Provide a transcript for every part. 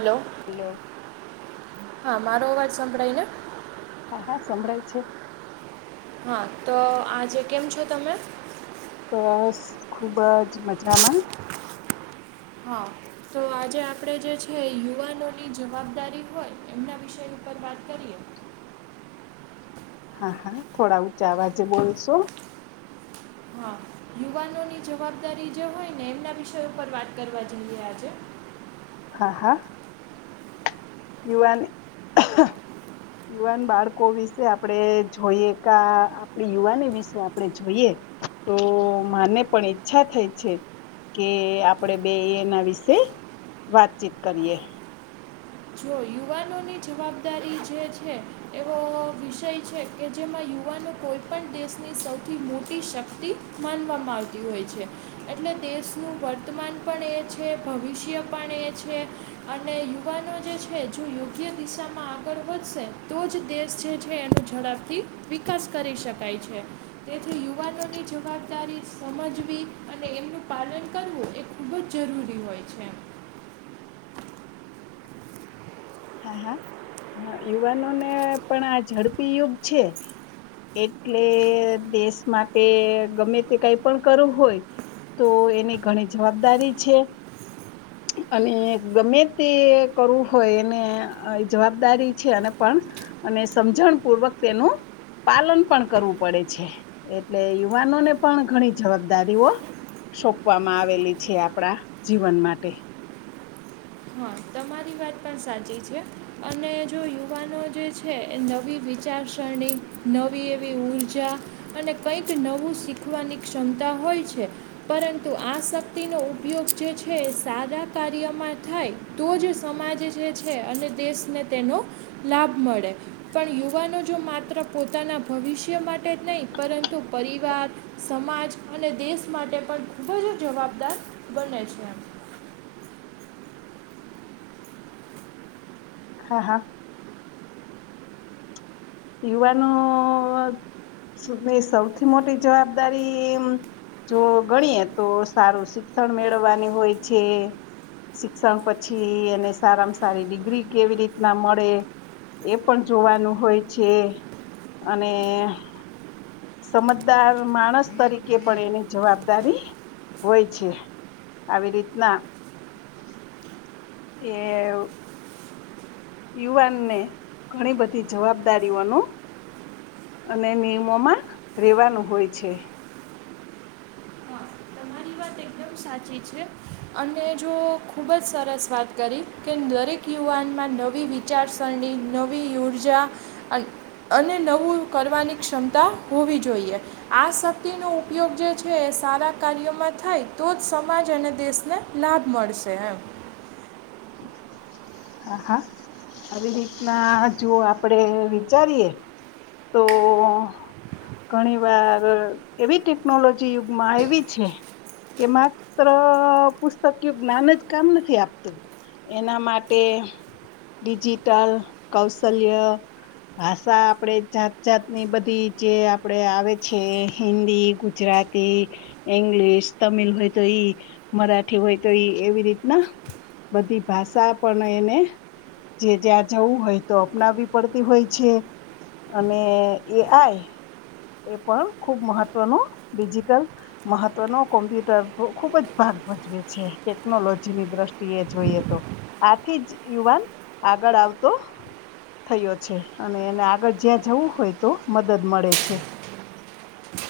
Hello. Hello. હા મારો અવાજ સંભળાય ને? હા હા સંભળાય છે. હા તો આજે કેમ છો તમે? બસ ખુબ જ મજામાં. હા. તો આજે આપણે જે છે યુવાનોની જવાબદારી હોય એમના વિષય ઉપર વાત કરીએ. હા હા થોડા ઊંચા અવાજે બોલશો. હા યુવાનોની જવાબદારી જે હોય ને એમના વિષય ઉપર વાત કરવા જઈએ આજે. હા હા. યુવાની યુવાન બાળકો વિશે આપડે જોઈએ કા યુવાની વિશે આપડે જોઈએ, તો માને પણ ઈચ્છા થઈ છે. કે આપડે બે એના વિશે વાતચીત કરીએ. જો યુવાનોની જવાબદારી જે છે. એવો વિષય છે કે જેમાં યુવાનો કોઈ પણ દેશની સૌથી મોટી શક્તિ. માનવામાં આવતી હોય છે. એટલે દેશનું વર્તમાન પણ એ છે ભવિષ્ય પણ એ છે. અને યુવાનો જે છે યોગ્ય દિશામાં આગળ વધશે, તો જ દેશ જે છે એનું ઝડપથી વિકાસ કરી શકાય છે, તેથી યુવાનોની જવાબદારી સમજવી અને એમનું પાલન કરવું એ ખૂબ જ જરૂરી હોય છે. હા હા, યુવાનો ને પણ આ ઝડપી યુગ છે. એટલે દેશ માટે ગમે તે કાઈ પણ કરવું હોય. તો એની ઘણી જવાબદારી છે. અને ગમે તે કરવું હોય એને જવાબદારી છે, અને પણ, અને સમજણ પૂર્વક તેનું પાલન પણ કરવું પડે છે, એટલે યુવાનોને પણ ઘણી જવાબદારીઓ સોંપવામાં આવેલી છે આપણા જીવન માટે. હ તમારી વાત પણ સાચી છે. અને જો યુવાનો જે છે એ નવી વિચારસરણી નવી એવી ઊર્જા. અને કંઈક નવું શીખવાની ક્ષમતા હોય છે. પરંતુ આ શક્તિનો ઉપયોગ જે છે સાદા કાર્યમાં થાય તો જ સમાજ જે છે અને દેશને તેનો, લાભ મળે. પણ યુવાનો જો માત્ર પોતાના ભવિષ્ય માટે જ નહીં પરંતુ પરિવાર. સમાજ અને દેશ માટે પણ ખૂબ જ જવાબદાર બને છે. હા હા. યુવાનોની સૌથી મોટી જવાબદારી જો ગણીએ તો સારું શિક્ષણ મેળવાની હોય છે. શિક્ષણ પછી એને સારામાં સારી ડિગ્રી કેવી રીતના મળે. એ પણ જોવાનું હોય છે, અને સમજદાર માણસ તરીકે પણ એની જવાબદારી હોય છે. આવી રીતના એ યુવાનને ઘણી બધી જવાબદારીઓનું અને નિયમોમાં રહેેવાનું હોય છે. હા તમારી વાત એકદમ સાચી છે. અને જો ખુબ જ સરસ વાત કરી કે દરેક યુવાનમાં નવી વિચારસરણીની નવી ઉર્જા, અ અને નવું કરવાની ક્ષમતા હોવી જોઈએ. આ શક્તિનો ઉપયોગ જે છે એ સારા કાર્યોમાં થાય. તો જ સમાજ અને દેશને લાભ મળશે એમ. હા હા, આવી રીતના જો આપડે વિચારીએ. તો ઘણી વાર એવી ટેકનોલોજી યુગમાં આવી છે. કે માત્ર પુસ્તક જ્ઞાન જ કામ નથી આપતું એના માટે તે ડિજીટલ કૌશલ્ય ભાષા આપણે જાત જાતની બધી જે આપણે આવે છે હિન્દી ગુજરાત તી ઈંગ્લિશ તમિલ હોય તો ઈ મરાઠી હોય તો ઈ એવી રીતના બધી ભાષા પણ એને જે જ્યાં જવું હોય તો અપનાવવી પડતી હોય છે. અને એ આય. એ પણ ખુબ મહત્વનું ડિજિટલ મહત્વનો કોમ્પ્યુટર નુ ખુબ જ ભાગ ભજવે છે ટેકનોલોજીની દ્રષ્ટિ ટી એ જોઈએ તો આથી જ યુવાન આગળ આવતો થયો છે અને એને આગળ જ્યાં જવું હોય તો મદદ મળે છે.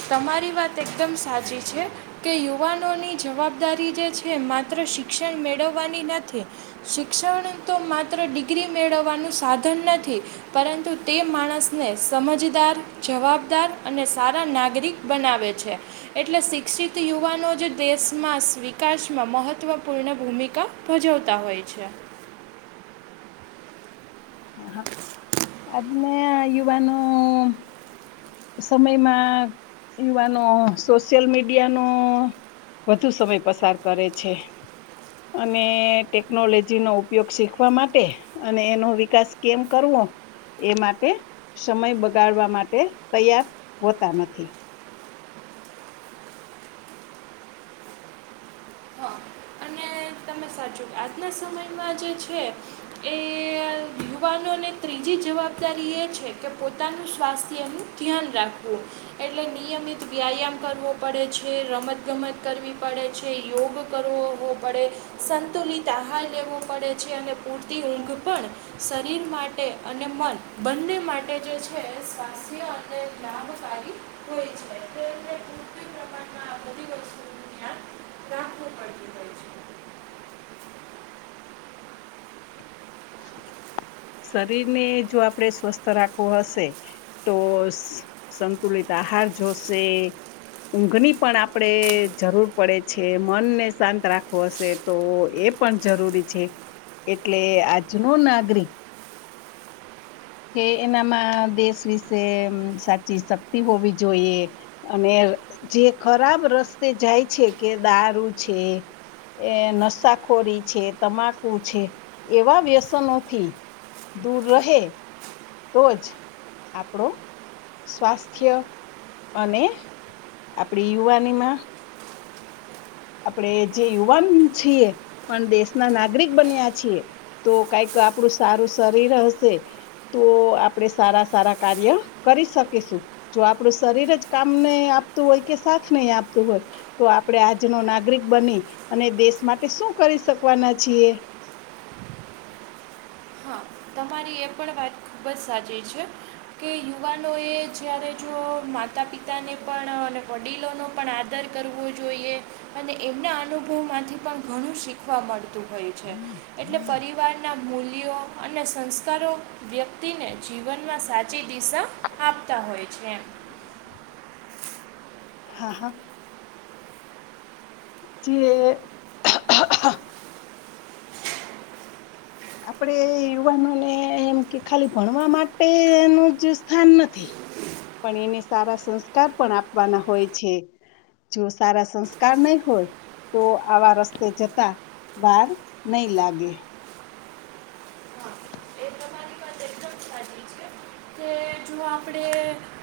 તમારી વાત એકદમ સાચી છે. કે યુવાનોની જવાબદારી જે છે માત્ર શિક્ષણ મેળવવાની નથી. શિક્ષણ તો માત્ર ડિગ્રી મેળવવાનું સાધન નથી. પરંતુ તે માણસને સમજદાર જવાબદાર અને સારા નાગ નાગરિક બનાવે છે. એટલે શિક્ષિત યુવાનો જ દેશમાં વિકાસમાં મહત્વપૂર્ણ ભૂમિકા ભજવતા હોય છે. હા. અદને યુવાનો સમયમાં યુવાનો સોશિયલ મીડિયાનો વધુ સમય પસાર કરે છે. અને ટેકનોલોજીનો ઉપયોગ શીખવા માટે અને એનો વિકાસ કેમ કરવો એ માટે સમય બગાડવા માટે તૈયાર હોતા નથી. હા અને તમે સાચું આજના સમયમાં જે છે. એ યુવાનોને ત્રીજી જવાબદારી એ છે કે પોતાનું સ્વાસ્થ્યનું ધ્યાન રાખવુ. એટલે નિયમિત વ્યાયામ કરવો પડે છે રમત ગમત કરવી પડે છે યોગ કરવોવો પડે સંતુલિત આહાર લેવો પડે છે અને પૂરતી ઊંઘ પણ શરીર માટે અને મન બંને માટે જે છે સ્વાસ્થ્ય અને લાભકારી હોય છે તેમને [unintelligible] [inaudible] ધ્યાન રાખવું પડતું હોય છે શરીર ને જો આપણેે સ્વસ્થ રાખવું હશે. ટોસ સંતુલિત આહાર જોશે. ઊંઘની પણ આપડણે જરૂર પડે છે મનને શાંત રાખવો હશે. તો એ પણ જરૂરી છે એટલે આજનો નાગરિક કે એનામાં દેશ વિશે સાચી શક્તિ હોવી જોઈએ. અને જે ખરાબ રસ્તે જાય છે કે દારૂ છે. એ નસાખોરી છે તમાકુ છે એવા વ્યસનોથી દૂર રહે તો જ આપણો સ્વાસ્થ્ય અને આપણી યુવાની માં આપણેે જે યુવાન છીએ પણ દેશના નાગરિક બન્યા છીએ. તો કઈક આપડું સારું શરીર હશે. તો આપણેે સારા સારા કાર્ય કરી શકીશું. જો આપણું શરીર જ કામ ન આપતું હોય કે સાથ નહી આપતું હોય તો આપડણે આજ જેનો નાગરિક બની અને દેશ માટે શું કરી શકવાના છીએ. હા તમારી એ પણ વાત ખૂબ જ સાચી છે. કે યુવાનો એ જ્યારે જો માતા પિતાને પણ અને વડીલોનો પણ આદર કરવું જોઈએ અને એમના અનુભવમાંથી પણ ઘણું શીખવા મળતું હોય છે. એટલે પરિવારના મૂલ મૂલ્ય અને સંસ્કારો વ્યક્તિને જીવનમાં સાચી દિશા આપતા હોય છે. હા હા. કે આપણેે યુવાનોને એમ કે ખાલી ભણવા માટેનું જ સ્થાન નથી. પણ એને સારા સંસ્કાર પણ આપવાના હોય છે. જો સારા સંસ્કાર નય હોય તો આવા રસ્તે જતા વાર નય લાગે. હા એ તમારી વાત એકદમ તો આપણે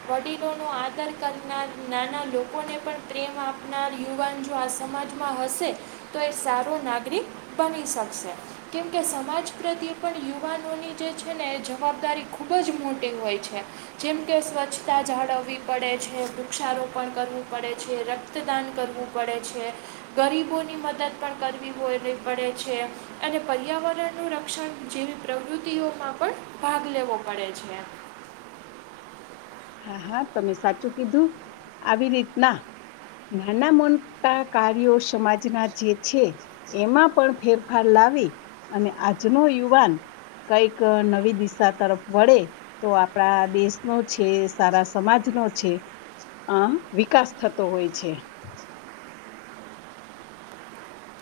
વડીલો નો આદર કરનાર નાના લોકોને પણ પ્રેમ આપનાર યુવાન જો આ સમાજ માં વશે તો એ સારો નાગરિક બની શકશે. કેમકે સમાજ પ્રત્યે પણ યુવાનોની જે છે ને એ જવાબદારી ખૂબ જ મોટી હોય છે. જેમ કે સ્વચ્છતા જાળવવી પડે છે, વૃક્ષારોપણ કરવું પડે છે. રક્ત રક્તદાન કરવું પડે છે, ગરીબોની મદદ પણ કરવી હોય પડે છે. અને પર્યાવરણનું રક્ષણ જેવી પ્રવૃત્તિઓમાં પણ ભાગ લેવો પડે છે. હા હા તમે સાચું કીધું આવી રીતના નાના મોટા કાર્યો સમાજના જે છે એમાં પણ ફેરફાર લાવી અને આજનો યુવાન કઈક નવી દિશા તરફ વળે તો આપણા દેશ નું છે સારા સમાજનો છે અ વિકાસ થતો હોય છે.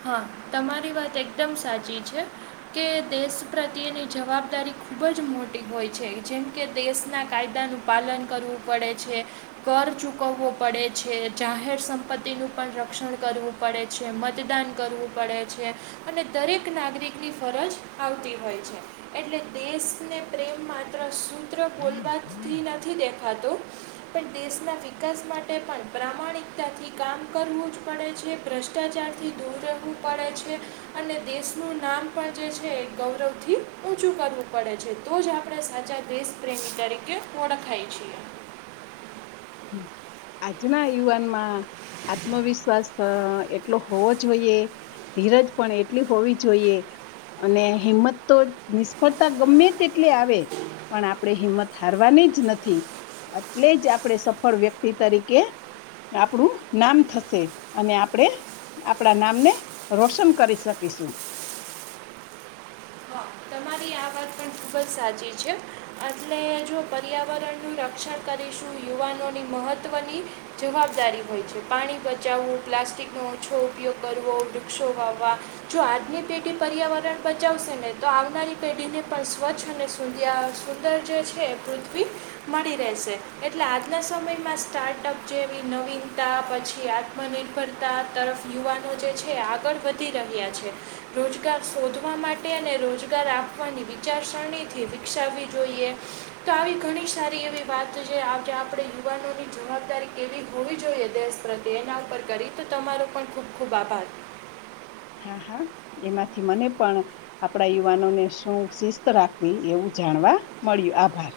હા તમારી વાત એકદમ સાચી છે. કે દેશ પ્રત્યેની જવાબદારી ખુબ જ મોટી હોય છે જેમ કે દેશના કાયદાનું પાલન કરવું પડે છે. કર ચૂકવવો પડે છે, જાહેર સંપત્તિનું પણ રક્ષણ કરવું પડે છે, મતદાન કરવું પડે છે અને દરેક નાગરિકની ફરજ આવતી હોય છે. એટલે દેશને પ્રેમ માત્ર સૂત્ર બોલવાથી નથી દેખાતો પણ દેશના વિકાસ માટે પણ પ્રામાણિકતાથી કામ કરવું જ પડે છે, ભ્રષ્ટાચાર થી રહેવું પડે છે. અને દેશનું નામ પણ જે છે એ ગૌરવ થી ઊંચું કરવું પડે છે. તો જ આપણે સાચા દેશપ્રેમી તરીકે ઓળખાય છીએ. હમમ આજના યુવાન માં આત્મવિશ્વાસ એટલો હોવો જોઈએ ધીરજ પણ એટલી હોવી જોઈએ અને હિંમત તો નિષ્ફળતા ગમે તેટલી આવે પણ આપણે હિંમત હારવાની જ નથી એટલે જ આપણે સ સફળ વ્યક્તિ તરીકે આપણું નામ થશે અને આપણેે આપણા નામને રોશન કરી શકીશું. હા તમારી આ વાત પણ તો સાચી છે. એટલે જો પર્યાવરણનું રક્ષણ કરીશું યુવાનોની મહત્વની જવાબદારી હોય છે. પાણી બચાવવું, પ્લાસ્ટિકનો ઓછો ઉપયોગ કરવો, વૃક્ષો વાવવા જો આજની પેઢી પર્યાવરણ બચાવશે ને તો આવનારી પેઢીને પણ સ્વચ્છ અને સુયા સુંદર જે છે પૃથ્વી મળી રહેશે એટલે આજના સમયમાં સ્ટાર્ટઅપ જેવી નવીનતા પછી આત્મનિર્ભરતા તરફ યુવાનો જે છે આગળ વધી રહ્યા છે. રોજગાર શોધવા માટે અને રોજગાર આપવાની વિચાર સ શણીથી વિકસાવી જોઈએ. તો આવી ઘણી સારી એવી વાત જે આજે આપડે યુવાનોની જવાબદારી કેવી હોવી જોઈએ દેશ પ્રત્યે એના ઉપર કરી તો તમારો પણ ખૂબ ખૂબ આભાર હા હા એમાંથી મને પણ આપડા યુવાનોને શું શિસ્ત રાખવી એવું જાણવા મળ્યું આભાર.